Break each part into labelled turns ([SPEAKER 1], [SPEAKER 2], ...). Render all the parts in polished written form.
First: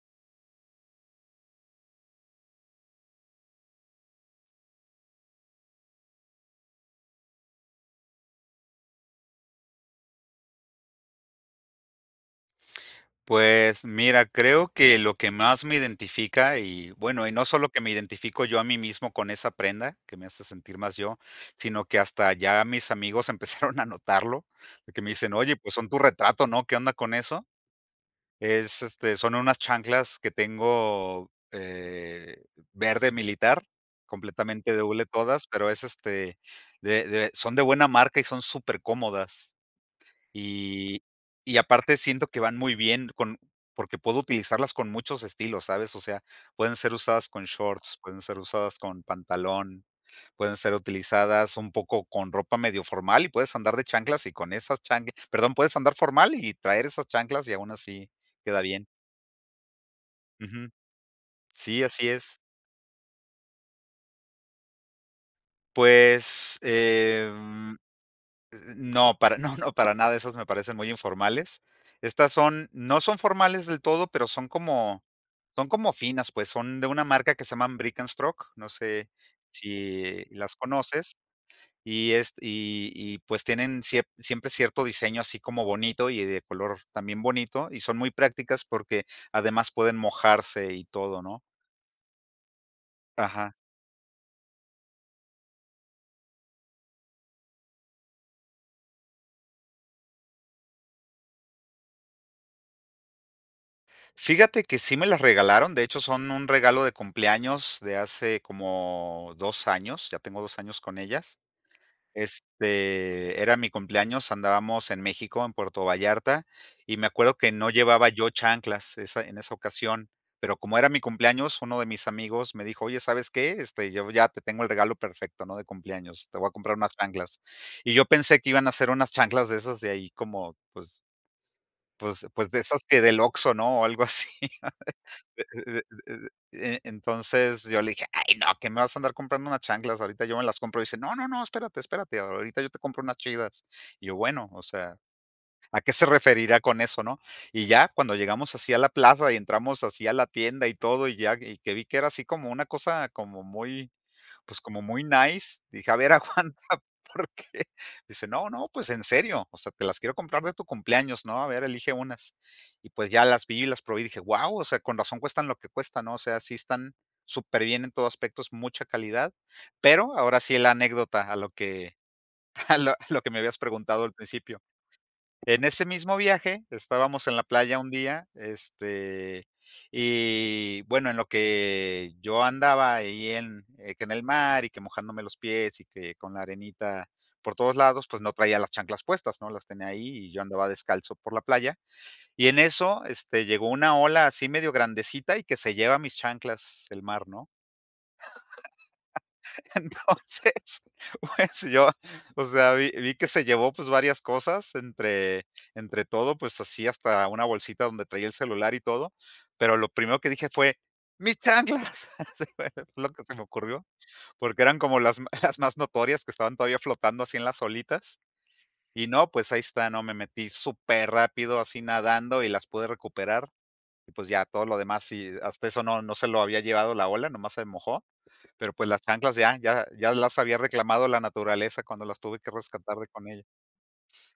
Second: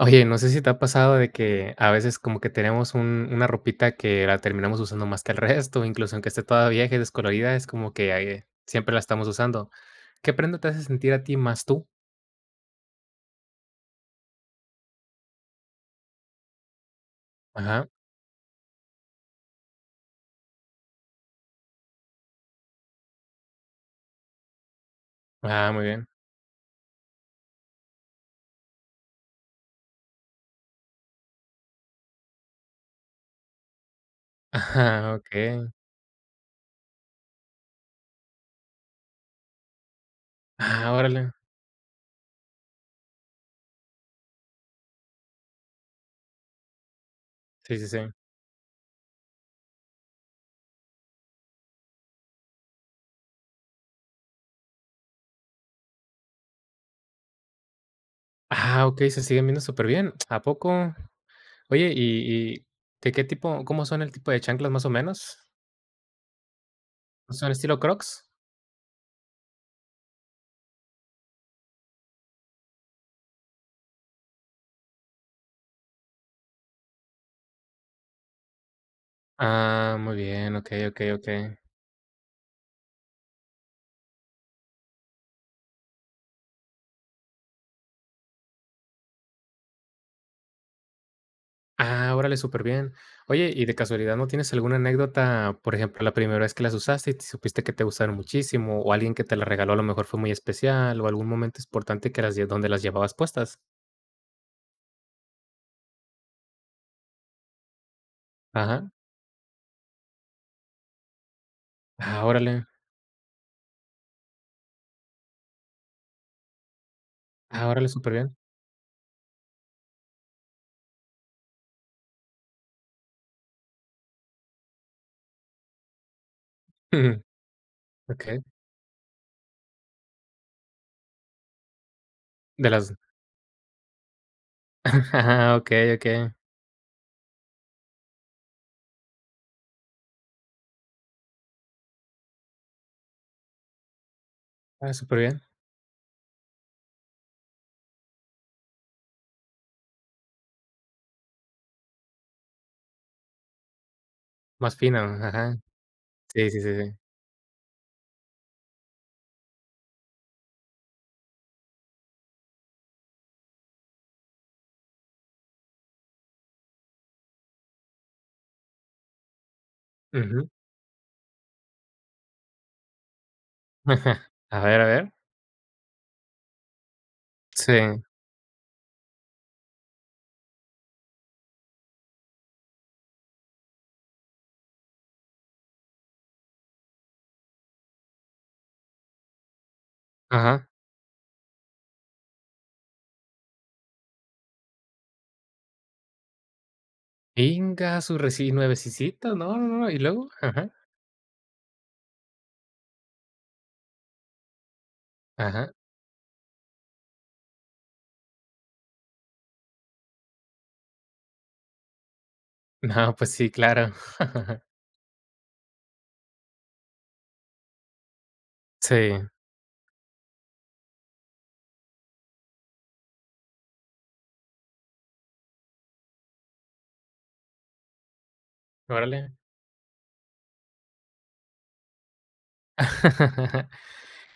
[SPEAKER 1] Oye, no sé si te ha pasado de que a veces como que tenemos un una ropita que la terminamos usando más que el resto, incluso aunque esté toda vieja y descolorida, es como que, siempre la estamos usando. ¿Qué prenda te hace sentir a ti más tú?
[SPEAKER 2] Pues mira, creo que lo que más me identifica y bueno, y no solo que
[SPEAKER 1] Ajá.
[SPEAKER 2] me identifico yo a mí mismo con esa prenda, que me hace sentir más yo, sino que hasta ya mis amigos empezaron a notarlo, de que me dicen, oye,
[SPEAKER 1] Ah,
[SPEAKER 2] pues
[SPEAKER 1] muy
[SPEAKER 2] son tu
[SPEAKER 1] bien.
[SPEAKER 2] retrato, ¿no? ¿Qué onda con eso? Son unas chanclas que tengo verde militar, completamente de hule
[SPEAKER 1] Ajá,
[SPEAKER 2] todas,
[SPEAKER 1] okey.
[SPEAKER 2] pero es este, de- son de buena marca y son súper cómodas.
[SPEAKER 1] Ah,
[SPEAKER 2] Y
[SPEAKER 1] órale.
[SPEAKER 2] y aparte siento que van muy bien con porque puedo utilizarlas con muchos estilos, ¿sabes? O sea, pueden ser usadas con
[SPEAKER 1] Sí, sí,
[SPEAKER 2] shorts,
[SPEAKER 1] sí.
[SPEAKER 2] pueden ser usadas con pantalón, pueden ser utilizadas un poco con ropa medio formal y puedes andar de chanclas y con esas chanclas, perdón, puedes andar formal y traer esas chanclas y aún así queda bien.
[SPEAKER 1] Ah, okey, se siguen viendo súper bien. ¿A
[SPEAKER 2] Ujú.
[SPEAKER 1] poco?
[SPEAKER 2] Sí,
[SPEAKER 1] Oye,
[SPEAKER 2] así es.
[SPEAKER 1] ¿y de qué tipo cómo son el tipo de chanclas más o menos?
[SPEAKER 2] Pues,
[SPEAKER 1] ¿Son estilo Crocs?
[SPEAKER 2] no, para no, no, para nada, esas me parecen muy informales. Estas son no son formales del todo, pero son como finas, pues, son de una marca que se llaman Brick& and Stroke, no sé
[SPEAKER 1] Ah, muy
[SPEAKER 2] si las
[SPEAKER 1] bien, okey, okey,
[SPEAKER 2] conoces,
[SPEAKER 1] okey.
[SPEAKER 2] pues, tienen siep siempre cierto diseño así como bonito y de color también bonito, y son muy prácticas porque además pueden mojarse y todo, ¿no?
[SPEAKER 1] Ah, órale, súper bien.
[SPEAKER 2] Ajá.
[SPEAKER 1] Oye, ¿y de casualidad no tienes alguna anécdota, por ejemplo, la primera vez que las usaste y te supiste que te gustaron muchísimo, o alguien que te las regaló a lo mejor fue muy especial, o algún momento importante que las lle donde las llevabas puestas?
[SPEAKER 2] Fíjate que sí me las regalaron, de hecho, son un regalo de cumpleaños de hace
[SPEAKER 1] Ajá.
[SPEAKER 2] como 2 años, ya tengo 2 años con ellas.
[SPEAKER 1] Ah, órale.
[SPEAKER 2] Era mi cumpleaños, andábamos en México, en Puerto Vallarta, y me acuerdo que
[SPEAKER 1] Ah,
[SPEAKER 2] no
[SPEAKER 1] órale,
[SPEAKER 2] llevaba
[SPEAKER 1] súper
[SPEAKER 2] yo chanclas esa en esa ocasión, pero como era mi cumpleaños, uno de mis amigos me dijo: "Oye, ¿sabes qué? Yo ya te tengo el regalo perfecto, ¿no? De cumpleaños, te voy a comprar unas
[SPEAKER 1] superbién.
[SPEAKER 2] chanclas". Y yo pensé
[SPEAKER 1] Okey.
[SPEAKER 2] que iban a ser unas chanclas de esas de ahí como, pues de
[SPEAKER 1] De
[SPEAKER 2] esas
[SPEAKER 1] las.
[SPEAKER 2] que del Oxxo, ¿no? O algo así.
[SPEAKER 1] Ajá, okey,
[SPEAKER 2] E
[SPEAKER 1] okey.
[SPEAKER 2] entonces, yo le dije: "Ay, no, ¿qué me vas a andar comprando unas chanclas? Ahorita yo me las compro". Y dice: "No, no, no, espérate, espérate, ahorita yo te compro unas chidas". Y yo: "Bueno, o
[SPEAKER 1] Ah,
[SPEAKER 2] sea,
[SPEAKER 1] súper bien.
[SPEAKER 2] ¿a qué se referirá con eso, no?". Y ya cuando llegamos así a la plaza y entramos así a la tienda y todo, y ya que vi que era así como una cosa como muy pues,
[SPEAKER 1] Más
[SPEAKER 2] como
[SPEAKER 1] fino,
[SPEAKER 2] muy
[SPEAKER 1] ajá.
[SPEAKER 2] nice, dije: "A ver,
[SPEAKER 1] Sí,
[SPEAKER 2] aguanta,
[SPEAKER 1] sí, sí, sí.
[SPEAKER 2] porque", dice: "No, no, pues en serio, o sea, te las quiero comprar de tu cumpleaños, ¿no? A ver, elige unas". Y pues ya las vi y las probé y dije: "Wow, o sea, con razón cuestan lo que cuestan", ¿no? O sea, sí están súper bien en todo aspectos mucha calidad. Pero ahora
[SPEAKER 1] Ujú.
[SPEAKER 2] sí la anécdota a lo que a lo que me habías preguntado al
[SPEAKER 1] A
[SPEAKER 2] principio.
[SPEAKER 1] ver, a ver.
[SPEAKER 2] En ese mismo viaje, estábamos en la
[SPEAKER 1] Sí,
[SPEAKER 2] playa un día, y bueno, en lo que yo andaba ahí que en el mar y que mojándome los pies y que con la arenita por todos lados, pues no traía las chanclas puestas, ¿no? Las tenía ahí y yo andaba
[SPEAKER 1] ajá.
[SPEAKER 2] descalzo por la playa. Y en eso, llegó una ola así medio grandecita y que se lleva mis chanclas el mar, ¿no?
[SPEAKER 1] Íngasu, reci nuevecito. No, no, no, ¿y luego? Ajá,
[SPEAKER 2] Entonces, pues yo, o sea, vi que se llevó pues varias cosas entre,
[SPEAKER 1] ajá.
[SPEAKER 2] entre todo, pues así hasta una bolsita donde traía el celular y todo, pero lo primero que dije fue, mis chanclas. Así fue lo
[SPEAKER 1] No,
[SPEAKER 2] que
[SPEAKER 1] pues
[SPEAKER 2] se me
[SPEAKER 1] sí,
[SPEAKER 2] ocurrió,
[SPEAKER 1] claro.
[SPEAKER 2] porque eran como las más notorias que estaban todavía flotando así en las olitas.
[SPEAKER 1] Sí,
[SPEAKER 2] Y no, pues ahí está, no, me metí súper rápido así nadando y las pude recuperar. Y pues ya todo lo demás, y hasta eso no, no se lo había llevado la ola, nomás se mojó, pero, pues, las
[SPEAKER 1] órale.
[SPEAKER 2] chanclas ya las había reclamado la naturaleza cuando las tuve que rescatar de con ella.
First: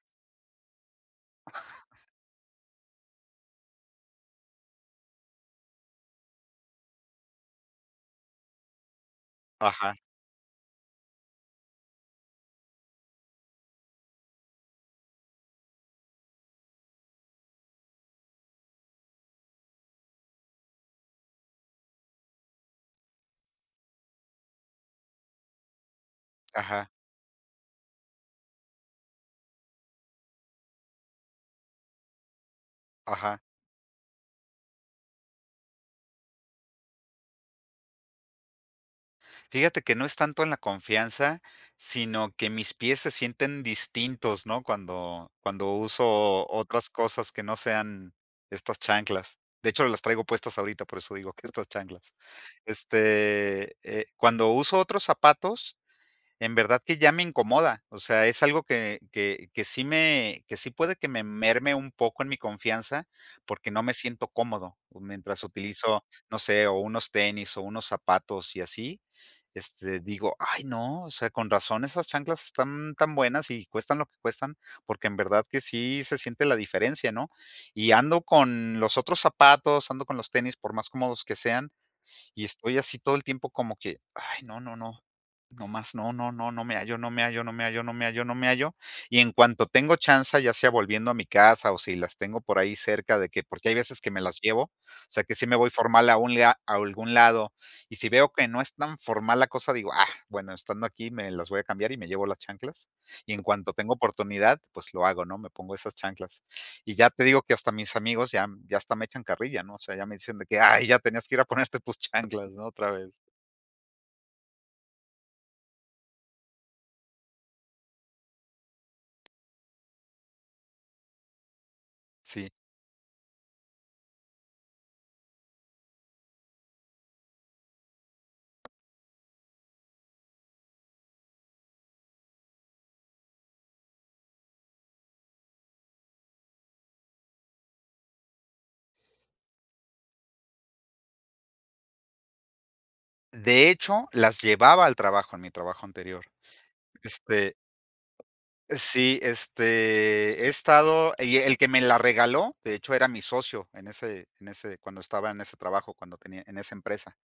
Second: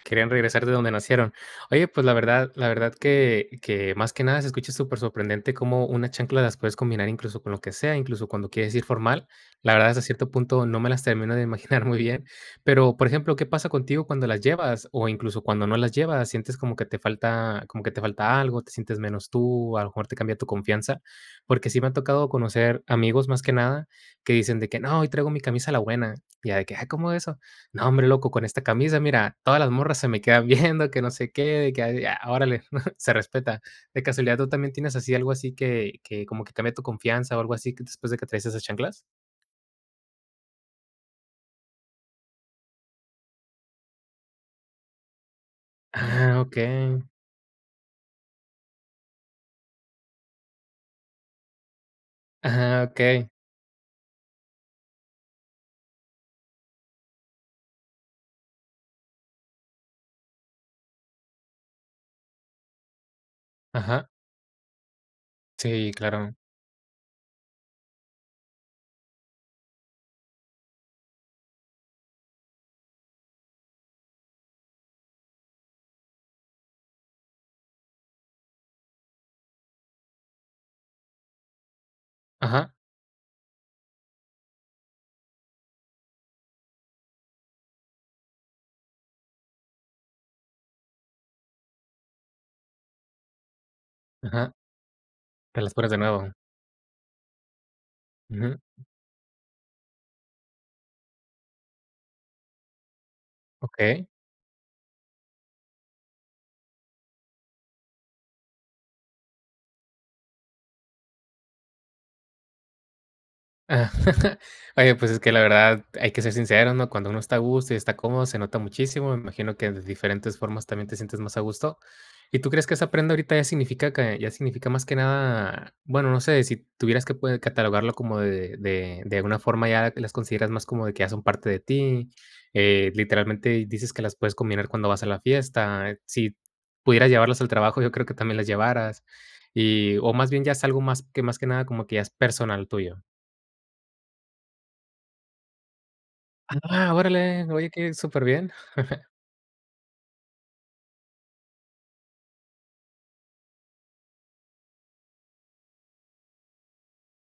[SPEAKER 1] Querían regresar de donde nacieron. Oye, pues la verdad que más que nada se escucha súper sorprendente cómo una chancla las puedes combinar incluso con lo que sea, incluso cuando quieres ir formal. La verdad,
[SPEAKER 2] Ajá,
[SPEAKER 1] hasta cierto punto no me las termino de imaginar muy bien. Pero, por ejemplo, ¿qué pasa contigo cuando las llevas? O incluso cuando no las llevas, sientes como que te falta, como que te falta algo, te sientes menos tú, a lo mejor te cambia tu confianza. Porque sí me ha tocado conocer amigos más que nada que dicen de que no, hoy traigo mi camisa la buena. Y ya de que, ah,
[SPEAKER 2] ajá,
[SPEAKER 1] ¿cómo eso? No, hombre, loco, con esta camisa, mira, todas las morras se me quedan viendo, que no sé qué, de que, ay, ah, ya, órale, se
[SPEAKER 2] ajá.
[SPEAKER 1] respeta. De casualidad, ¿tú también tienes así algo así que como que cambia tu confianza o algo así que después de que traes esas chanclas?
[SPEAKER 2] Fíjate que no es tanto en la confianza, sino que mis pies se sienten distintos, ¿no? Cuando
[SPEAKER 1] Ah,
[SPEAKER 2] uso otras
[SPEAKER 1] okey.
[SPEAKER 2] cosas que no sean estas chanclas. De hecho, las traigo puestas ahorita, por eso digo que estas chanclas.
[SPEAKER 1] Ajá, okey.
[SPEAKER 2] Cuando uso otros zapatos en verdad que ya me incomoda. O sea, es algo que sí me que sí puede que me merme un poco en mi confianza, porque no me
[SPEAKER 1] Ajá.
[SPEAKER 2] siento cómodo mientras
[SPEAKER 1] Sí,
[SPEAKER 2] utilizo,
[SPEAKER 1] claro.
[SPEAKER 2] no sé, o unos tenis o unos zapatos y así, digo: "Ay, no, o sea, con razón esas chanclas están tan buenas y cuestan lo que cuestan", porque en verdad que sí se siente la diferencia, ¿no? Y ando con los otros zapatos, ando con los tenis, por más cómodos que sean, y
[SPEAKER 1] Ajá,
[SPEAKER 2] estoy así todo el tiempo como que: "Ay, no, no, no, no más no, no, no, no me hallo, no me hallo, no me hallo, no me hallo, no me hallo". Y en cuanto tengo chance ya sea volviendo a mi casa o si las tengo por ahí cerca de que, porque hay veces que me las
[SPEAKER 1] ajá.
[SPEAKER 2] llevo, o sea, que sí me
[SPEAKER 1] Te
[SPEAKER 2] voy
[SPEAKER 1] las pones de
[SPEAKER 2] formal a
[SPEAKER 1] nuevo.
[SPEAKER 2] un lea a algún lado, y si veo que
[SPEAKER 1] Ujú.
[SPEAKER 2] no es tan formal la cosa, digo: "Ah, bueno, estando aquí me las voy a cambiar y me llevo las chanclas". Y en cuanto tengo
[SPEAKER 1] Okey.
[SPEAKER 2] oportunidad, pues lo hago, ¿no? Me pongo esas chanclas. Y ya te digo que hasta mis amigos ya hasta me echan carrilla, ¿no? O sea, ya me dicen de que: "Ay, ya tenías que ir a ponerte tus chanclas, ¿no? Otra vez".
[SPEAKER 1] Ah. Oye, pues es que la verdad hay que ser sincero, ¿no? Cuando uno está a gusto y está cómodo, se nota muchísimo. Me imagino que de diferentes formas también te sientes más a gusto. ¿Y
[SPEAKER 2] Sí.
[SPEAKER 1] tú crees que esa prenda ahorita ya significa que ya significa más que nada, bueno, no sé, si tuvieras que pues, catalogarlo como de alguna forma ya las consideras más como de que ya son parte de ti? Literalmente dices que las puedes combinar cuando vas a la fiesta. Si pudieras llevarlas al trabajo, yo creo que también las llevaras. Y, o más bien ya es algo más que nada como que ya es personal tuyo.
[SPEAKER 2] De hecho, las llevaba al trabajo, en mi trabajo anterior.
[SPEAKER 1] Ah, órale,
[SPEAKER 2] Este,
[SPEAKER 1] oye, que súper bien.
[SPEAKER 2] sí, he estado, y el que me la regaló, de hecho, era mi socio en ese cuando estaba en ese trabajo, cuando tenía en esa empresa.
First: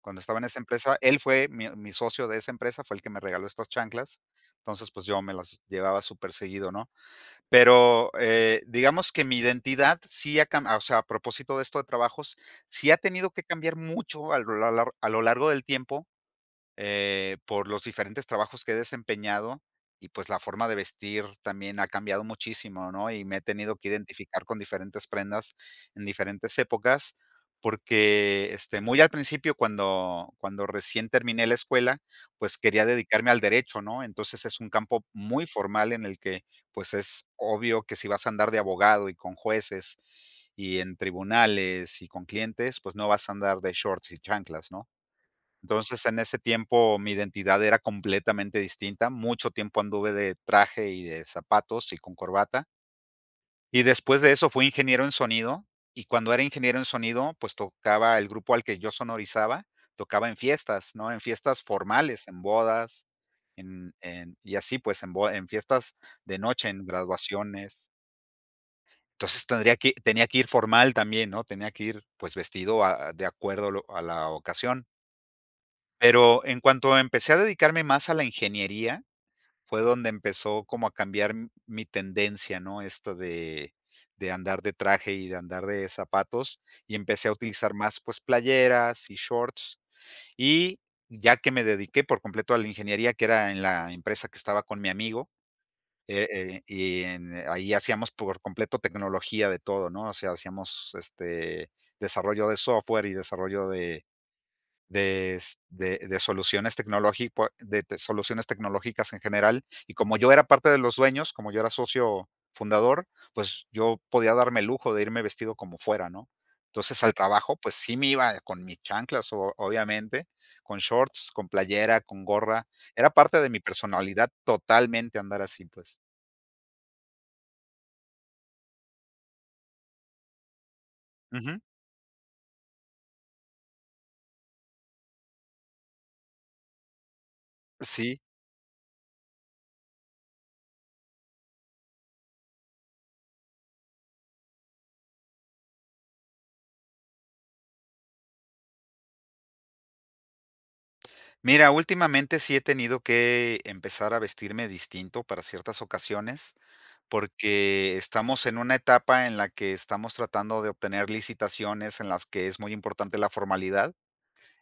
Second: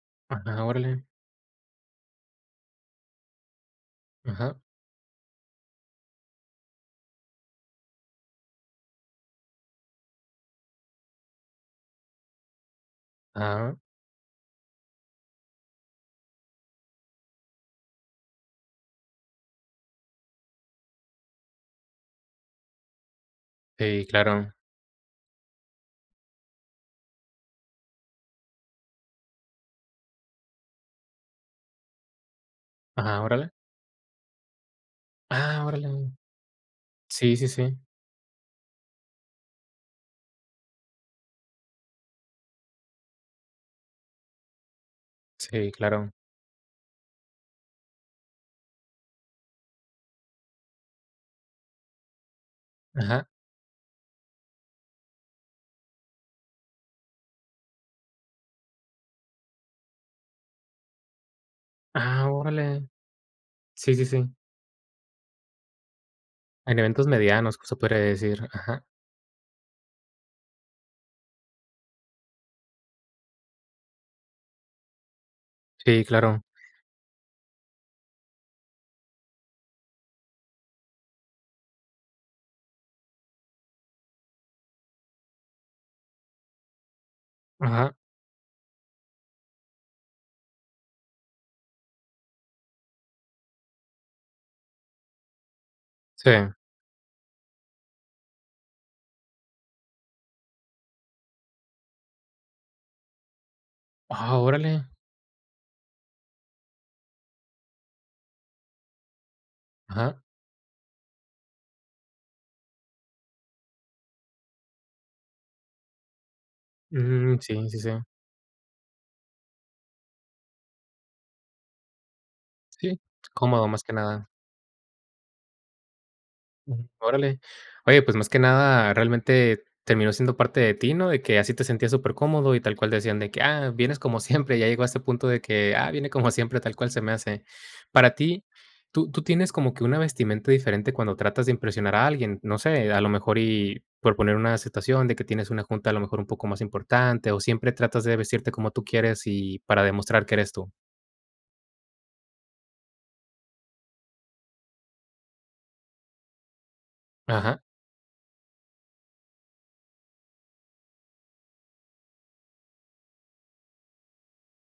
[SPEAKER 2] Cuando estaba en esa
[SPEAKER 1] Ajá,
[SPEAKER 2] empresa,
[SPEAKER 1] órale.
[SPEAKER 2] él fue mi socio de esa empresa, fue el que me regaló estas chanclas.
[SPEAKER 1] Ajá.
[SPEAKER 2] Entonces, pues, yo me las llevaba súper seguido, ¿no? Pero, digamos que mi identidad sí ha cambiado, o sea, a propósito de esto de trabajos, sí ha tenido que
[SPEAKER 1] Ah,
[SPEAKER 2] cambiar mucho a lo largo del tiempo, por los diferentes trabajos que he desempeñado, y pues la forma de vestir también ha cambiado muchísimo, ¿no? Y me he tenido que
[SPEAKER 1] sí,
[SPEAKER 2] identificar
[SPEAKER 1] claro.
[SPEAKER 2] con diferentes prendas en diferentes épocas, porque muy al principio, cuando recién terminé la escuela, pues quería
[SPEAKER 1] Ajá,
[SPEAKER 2] dedicarme al
[SPEAKER 1] órale.
[SPEAKER 2] derecho, ¿no? Entonces es un campo muy
[SPEAKER 1] Ah,
[SPEAKER 2] formal en
[SPEAKER 1] órale.
[SPEAKER 2] el que pues es
[SPEAKER 1] Sí, sí, sí.
[SPEAKER 2] obvio que si vas a andar de abogado y con jueces y en tribunales y con clientes, pues no vas a andar de shorts y chanclas, ¿no?
[SPEAKER 1] Sí,
[SPEAKER 2] Entonces,
[SPEAKER 1] claro.
[SPEAKER 2] en ese tiempo mi identidad era completamente distinta. Mucho tiempo anduve de traje y de zapatos y con corbata.
[SPEAKER 1] Ajá.
[SPEAKER 2] Y después de eso fui ingeniero en sonido, y cuando era ingeniero en sonido, pues tocaba el grupo al que yo sonorizaba, tocaba en fiestas, ¿no? En fiestas formales,
[SPEAKER 1] Ah,
[SPEAKER 2] en
[SPEAKER 1] órale.
[SPEAKER 2] bodas,
[SPEAKER 1] Sí, sí, sí.
[SPEAKER 2] y así pues en fiestas de noche,
[SPEAKER 1] En
[SPEAKER 2] en
[SPEAKER 1] eventos medianos, pues, se
[SPEAKER 2] graduaciones.
[SPEAKER 1] podría decir. Ajá.
[SPEAKER 2] Entonces tenía que ir formal también, ¿no? Tenía que ir pues vestido de acuerdo a la ocasión.
[SPEAKER 1] Sí, claro.
[SPEAKER 2] Pero en cuanto empecé a dedicarme más a la ingeniería, fue donde empezó como a cambiar m mi tendencia, ¿no? Esto de andar de traje y de andar de zapatos, y empecé a utilizar
[SPEAKER 1] Ajá.
[SPEAKER 2] más, pues, playeras y shorts. Y ya que me dediqué por completo a la ingeniería, que era en la empresa que estaba con mi amigo,
[SPEAKER 1] Sí.
[SPEAKER 2] y en ahí hacíamos por completo tecnología de todo, ¿no? O sea, hacíamos, desarrollo de software y desarrollo
[SPEAKER 1] Ah, órale.
[SPEAKER 2] de, s de soluciones tecnológico de te soluciones tecnológicas en general, y como
[SPEAKER 1] Ajá.
[SPEAKER 2] yo era parte de los dueños, como yo era socio fundador, pues, yo podía darme el lujo de irme vestido como fuera, ¿no? Entonces, al
[SPEAKER 1] Mm,
[SPEAKER 2] trabajo,
[SPEAKER 1] sí,
[SPEAKER 2] pues,
[SPEAKER 1] sí, sí.
[SPEAKER 2] sí me iba con mis chanclas, o obviamente, con shorts, con playera, con gorra.
[SPEAKER 1] Sí.
[SPEAKER 2] Era parte de mi
[SPEAKER 1] Cómodo más que
[SPEAKER 2] personalidad
[SPEAKER 1] nada.
[SPEAKER 2] totalmente andar así, pues.
[SPEAKER 1] Ujú, órale. Oye, pues, más que nada, realmente terminó siendo parte de ti, ¿no? De que así
[SPEAKER 2] Ujú.
[SPEAKER 1] te sentías súper cómodo y tal cual decían de que: "Ah, vienes como siempre", ya llegó a este punto de que: "Ah, viene como siempre, tal cual se me hace". Para
[SPEAKER 2] Sí.
[SPEAKER 1] ti, ¿tú tienes como que una vestimenta diferente cuando tratas de impresionar a alguien? No sé, a lo mejor y por poner una situación de que tienes una junta a lo mejor un poco más importante, o siempre tratas de vestirte como tú quieres y para demostrar que eres tú.
[SPEAKER 2] Mira, últimamente sí he tenido que empezar a vestirme distinto para ciertas ocasiones,
[SPEAKER 1] Ajá.
[SPEAKER 2] porque estamos en una etapa en la que estamos tratando de obtener licitaciones en las que es muy importante la formalidad.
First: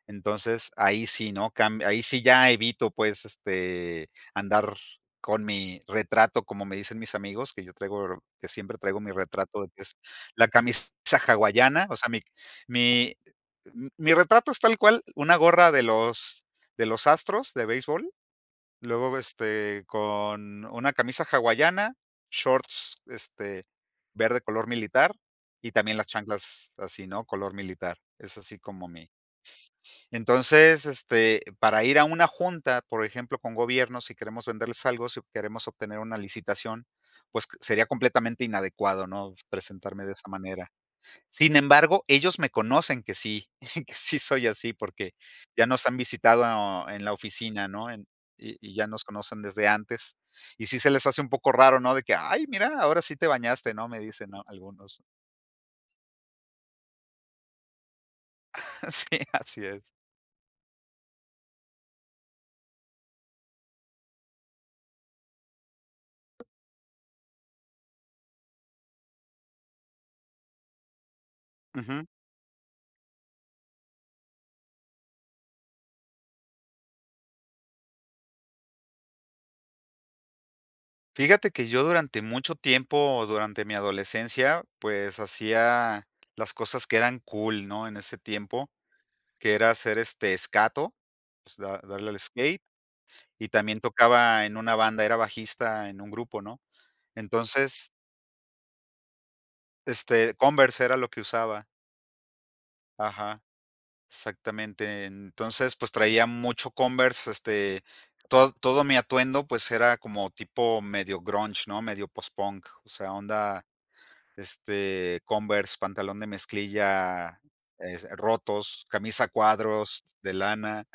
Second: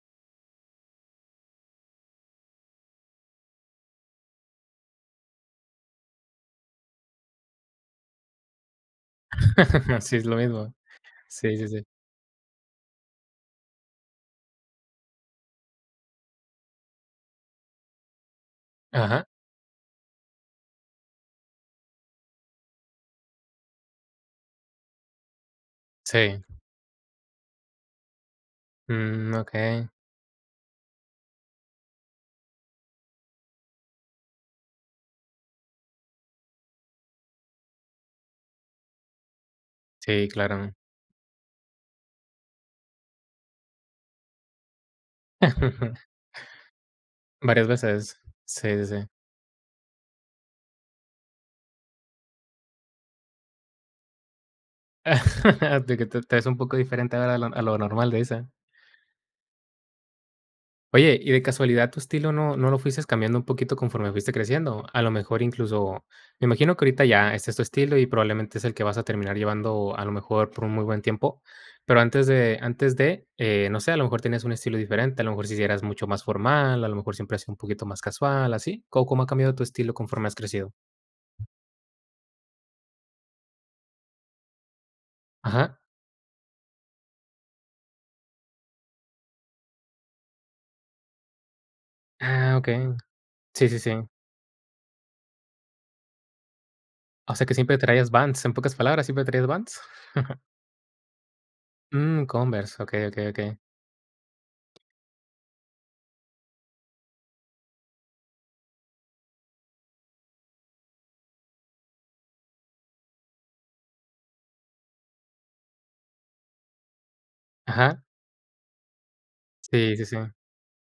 [SPEAKER 2] Entonces, ahí sí, ¿no? Ahí sí ya evito, pues, andar con mi retrato, como me dicen mis amigos, que yo traigo, que siempre traigo mi retrato, de que es
[SPEAKER 1] Sí, es lo
[SPEAKER 2] la
[SPEAKER 1] mismo.
[SPEAKER 2] camisa
[SPEAKER 1] Sí, sí, sí.
[SPEAKER 2] hawaiana, o sea, mi, mi retrato es tal cual una gorra de los astros de béisbol. Luego,
[SPEAKER 1] Ajá.
[SPEAKER 2] con una camisa hawaiana, shorts, verde color militar, y también las
[SPEAKER 1] Sí.
[SPEAKER 2] chanclas así, ¿no? Color militar. Es así como mi
[SPEAKER 1] Mm, okey.
[SPEAKER 2] para ir a una junta, por ejemplo, con gobierno, si queremos venderles algo, si queremos obtener una licitación, pues, sería completamente inadecuado, ¿no? Presentarme de esa
[SPEAKER 1] Sí,
[SPEAKER 2] manera.
[SPEAKER 1] claro.
[SPEAKER 2] Sin embargo, ellos me conocen que sí, que sí soy así, porque ya nos han visitado en la
[SPEAKER 1] Varias
[SPEAKER 2] oficina, ¿no? En
[SPEAKER 1] veces.
[SPEAKER 2] y
[SPEAKER 1] Sí,
[SPEAKER 2] y
[SPEAKER 1] sí,
[SPEAKER 2] ya nos
[SPEAKER 1] sí.
[SPEAKER 2] conocen desde antes. Y sí se les hace un poco raro, ¿no? De que: "Ay, mira, ahora sí te bañaste", ¿no? Me dicen, ¿no? Algunos.
[SPEAKER 1] De que te ves un poco diferente ahora a lo normal, dice.
[SPEAKER 2] Sí, así es.
[SPEAKER 1] Oye, y de casualidad, ¿tu estilo no lo fuiste cambiando un poquito conforme fuiste creciendo? A lo mejor incluso me imagino que ahorita ya este es tu estilo y probablemente es el que vas a terminar llevando a lo mejor por un muy buen tiempo, pero
[SPEAKER 2] Ujú.
[SPEAKER 1] antes de, no sé, a lo mejor tenías un estilo diferente, a lo mejor si eras mucho más formal, a lo mejor siempre has sido un poquito más casual, así. ¿Cómo ha cambiado tu estilo conforme has crecido?
[SPEAKER 2] Fíjate que yo durante mucho tiempo, durante mi adolescencia, pues,
[SPEAKER 1] Ajá.
[SPEAKER 2] hacía las cosas que eran cool, ¿no? En ese tiempo, que era hacer, este, escato, pues, da darle al
[SPEAKER 1] Ah,
[SPEAKER 2] skate.
[SPEAKER 1] okey.
[SPEAKER 2] Y
[SPEAKER 1] Sí, sí,
[SPEAKER 2] también
[SPEAKER 1] sí.
[SPEAKER 2] tocaba en una banda, era bajista en un grupo, ¿no?
[SPEAKER 1] O sea, que siempre
[SPEAKER 2] Entonces,
[SPEAKER 1] traías Vans, en pocas palabras, ¿siempre traías Vans?
[SPEAKER 2] este, Converse era lo que usaba.
[SPEAKER 1] Mm, Converse, okey, okey,
[SPEAKER 2] Ajá,
[SPEAKER 1] okey.
[SPEAKER 2] exactamente. Entonces, pues, traía mucho Converse, este, todo mi atuendo, pues, era como tipo medio grunge, ¿no? Medio post-punk, o sea, onda, este, Converse, pantalón de mezclilla,
[SPEAKER 1] Ajá.
[SPEAKER 2] rotos, camisa
[SPEAKER 1] Sí,
[SPEAKER 2] cuadros
[SPEAKER 1] sí, sí.
[SPEAKER 2] de lana,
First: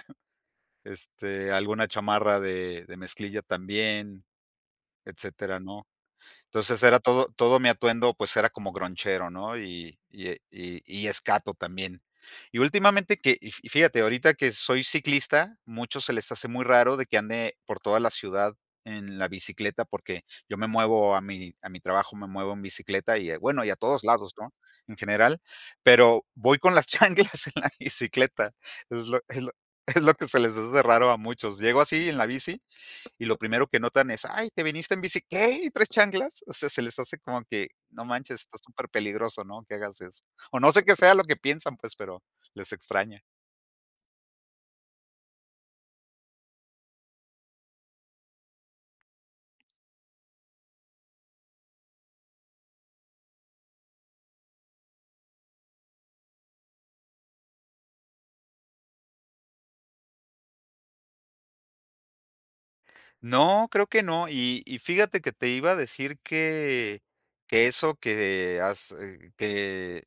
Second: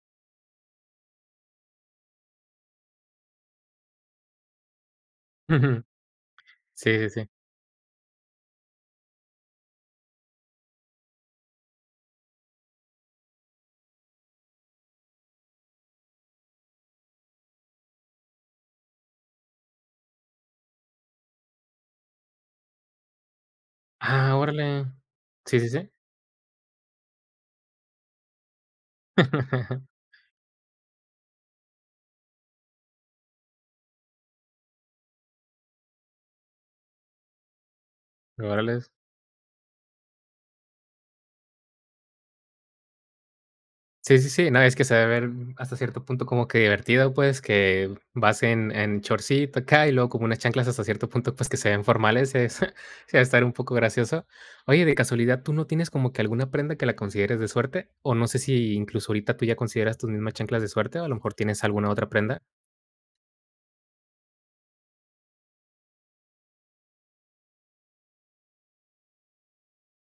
[SPEAKER 2] este, alguna chamarra de mezclilla también, etcétera,
[SPEAKER 1] Ujú.
[SPEAKER 2] ¿no? Entonces
[SPEAKER 1] Sí,
[SPEAKER 2] era
[SPEAKER 1] sí,
[SPEAKER 2] todo
[SPEAKER 1] sí.
[SPEAKER 2] todo mi atuendo, pues, era como gronchero, ¿no? Y, y escato también. Y últimamente que y fíjate, ahorita que soy ciclista, muchos se les hace muy raro de que ande por toda la ciudad en la bicicleta, porque yo me muevo a mi trabajo, me muevo en bicicleta y, bueno, y a todos lados,
[SPEAKER 1] Ah,
[SPEAKER 2] ¿no?
[SPEAKER 1] órale.
[SPEAKER 2] En general,
[SPEAKER 1] Sí, sí, sí.
[SPEAKER 2] pero voy con las chanclas en la bicicleta. Es lo es lo que se les hace raro a muchos. Llego así en la bici y lo primero que notan es: "Ay, te viniste en bici, ¿qué? ¿Y tres chanclas?". O sea, se les hace como que, no manches, está
[SPEAKER 1] Órale.
[SPEAKER 2] súper peligroso, ¿no? Que hagas eso. O no sé qué sea lo que piensan, pues, pero les extraña.
[SPEAKER 1] Sí, sí, sí. No, es que se debe ver hasta cierto punto como que divertido, pues, que vas en shortcito acá y luego como unas chanclas hasta cierto punto, pues, que se ven formales, es sí va a estar un poco gracioso. Oye, de casualidad, ¿tú no tienes como que alguna prenda que la consideres de suerte? O no sé si incluso ahorita tú ya consideras tus mismas chanclas de suerte, o a lo mejor tienes alguna otra prenda.
[SPEAKER 2] No, creo que no. Y fíjate que te iba a decir que eso que has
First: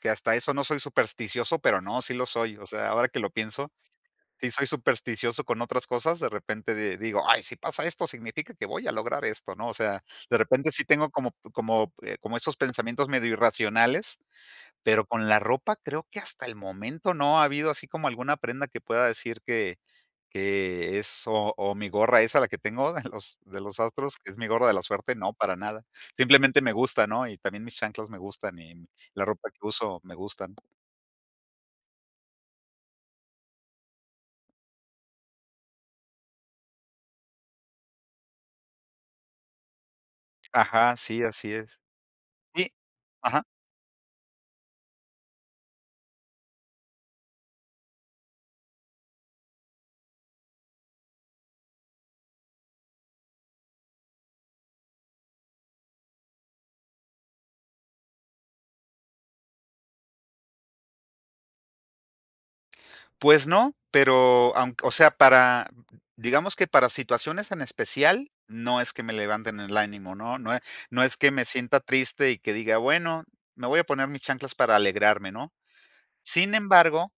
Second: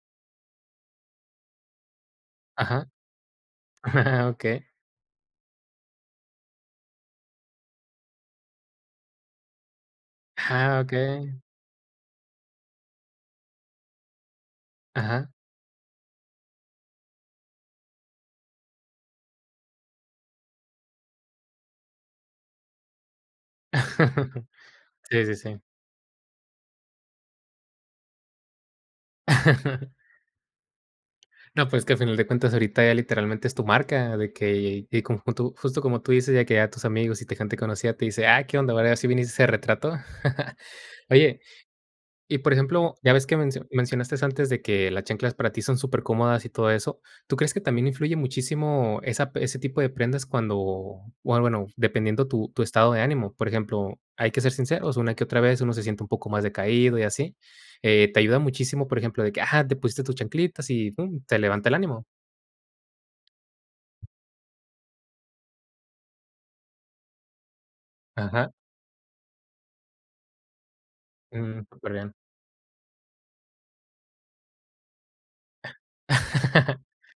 [SPEAKER 2] que hasta eso no soy supersticioso, pero no, sí lo soy. O
[SPEAKER 1] Ajá.
[SPEAKER 2] sea, ahora que lo pienso, si
[SPEAKER 1] Okey.
[SPEAKER 2] soy supersticioso con otras cosas, de repente di digo: "Ay, si pasa esto, significa que voy a lograr esto", ¿no? O sea, de repente
[SPEAKER 1] Ah,
[SPEAKER 2] sí tengo como
[SPEAKER 1] okey.
[SPEAKER 2] como esos pensamientos medio irracionales, pero con
[SPEAKER 1] Ajá.
[SPEAKER 2] la ropa creo que hasta el momento no ha habido así como alguna prenda que pueda decir que es o mi gorra esa, la que tengo de los astros, que es mi gorra de la suerte,
[SPEAKER 1] Sí,
[SPEAKER 2] no,
[SPEAKER 1] sí,
[SPEAKER 2] para
[SPEAKER 1] sí.
[SPEAKER 2] nada. Simplemente me gusta, ¿no? Y también mis chanclas me gustan y la ropa que uso me gustan.
[SPEAKER 1] No, pues, que a final de cuentas ahorita ya literalmente es tu marca, de que y con junto justo como tú dices, ya que ya tus amigos y te gente conocida te dice: "Ah, ¿qué onda? Ahora sí viniste ese retrato".
[SPEAKER 2] Ajá, sí,
[SPEAKER 1] Oye.
[SPEAKER 2] así es.
[SPEAKER 1] Y, por
[SPEAKER 2] Y
[SPEAKER 1] ejemplo, ya ves que
[SPEAKER 2] ajá.
[SPEAKER 1] mencionaste antes de que las chanclas para ti son súper cómodas y todo eso, ¿tú crees que también influye muchísimo esa ese tipo de prendas cuando, bueno bueno, dependiendo tu estado de ánimo? Por ejemplo, hay que ser sinceros, una que otra vez uno se siente un poco más decaído y así, ¿te ayuda muchísimo, por ejemplo, de que, ah, te pusiste tus chanclitas y pum, te levanta el ánimo?
[SPEAKER 2] Pues no, pero aunque o sea, para digamos que para situaciones en especial,
[SPEAKER 1] Ajá,
[SPEAKER 2] no es que me levanten el ánimo, ¿no? No es que me
[SPEAKER 1] mm,
[SPEAKER 2] sienta
[SPEAKER 1] súper bien.
[SPEAKER 2] triste y que diga: "Bueno, me voy a poner mis chanclas para alegrarme", ¿no? Sin embargo,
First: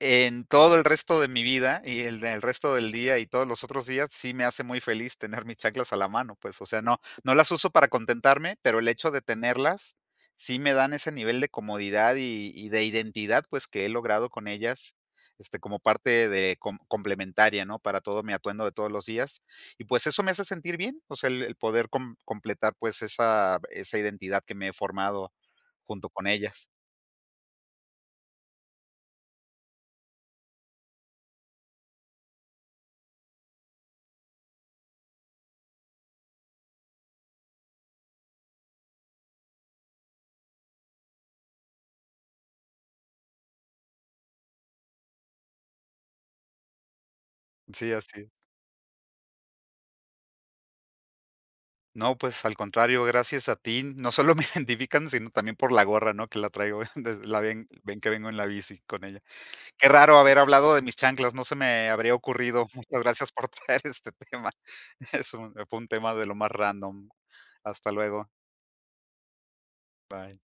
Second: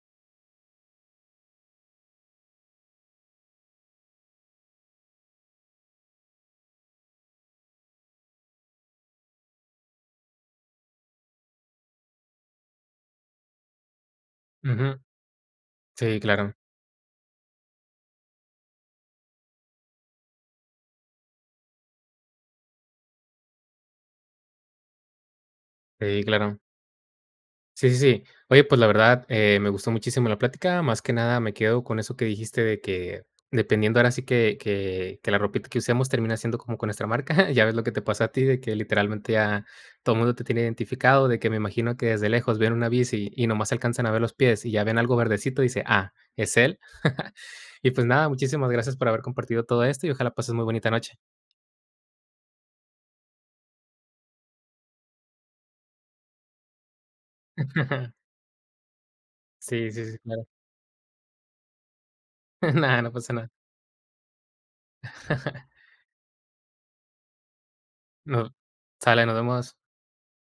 [SPEAKER 2] en todo el resto de mi vida y el del resto del día y todos los otros días, sí me hace muy feliz tener mis chaclas a la mano, pues, o sea, no no las uso para contentarme, pero el hecho de tenerlas sí me dan ese nivel de comodidad y de identidad, pues, que he logrado con ellas,
[SPEAKER 1] Ujú.
[SPEAKER 2] este, como
[SPEAKER 1] Sí,
[SPEAKER 2] parte
[SPEAKER 1] claro,
[SPEAKER 2] de complementaria, ¿no? Para todo mi atuendo de todos los días. Y, pues, eso me hace sentir bien, o sea, el poder completar, pues, esa esa identidad que me he formado junto
[SPEAKER 1] sí,
[SPEAKER 2] con
[SPEAKER 1] claro.
[SPEAKER 2] ellas.
[SPEAKER 1] Sí, sí, sí. Oye, pues la verdad, me gustó muchísimo la plática. Más que nada me quedo con eso que dijiste de que dependiendo ahora sí que la ropita que usemos termina siendo como con nuestra marca. Ya ves lo que te pasó a ti, de que literalmente ya todo el mundo te tiene identificado, de que me imagino que desde lejos ven una bici y nomás alcanzan a ver los pies y ya ven algo verdecito y dice, ah, es él.
[SPEAKER 2] Sí,
[SPEAKER 1] Y pues nada,
[SPEAKER 2] así
[SPEAKER 1] muchísimas gracias por haber compartido todo esto y ojalá pases muy bonita noche.
[SPEAKER 2] No, pues al contrario, gracias a ti. No solo me identifican, sino también por la gorra, ¿no? Que la traigo, desde- la ven, ven que vengo en la bici con ella. Qué
[SPEAKER 1] Sí, sí,
[SPEAKER 2] raro
[SPEAKER 1] sí,
[SPEAKER 2] haber
[SPEAKER 1] claro.
[SPEAKER 2] hablado de mis chanclas, no se me habría ocurrido. Muchas
[SPEAKER 1] Nada, no
[SPEAKER 2] gracias
[SPEAKER 1] pasa
[SPEAKER 2] por
[SPEAKER 1] nada.
[SPEAKER 2] traer este tema. Es un, fue un tema de lo más random. Hasta luego.
[SPEAKER 1] No, sale, nos vemos.
[SPEAKER 2] Bye.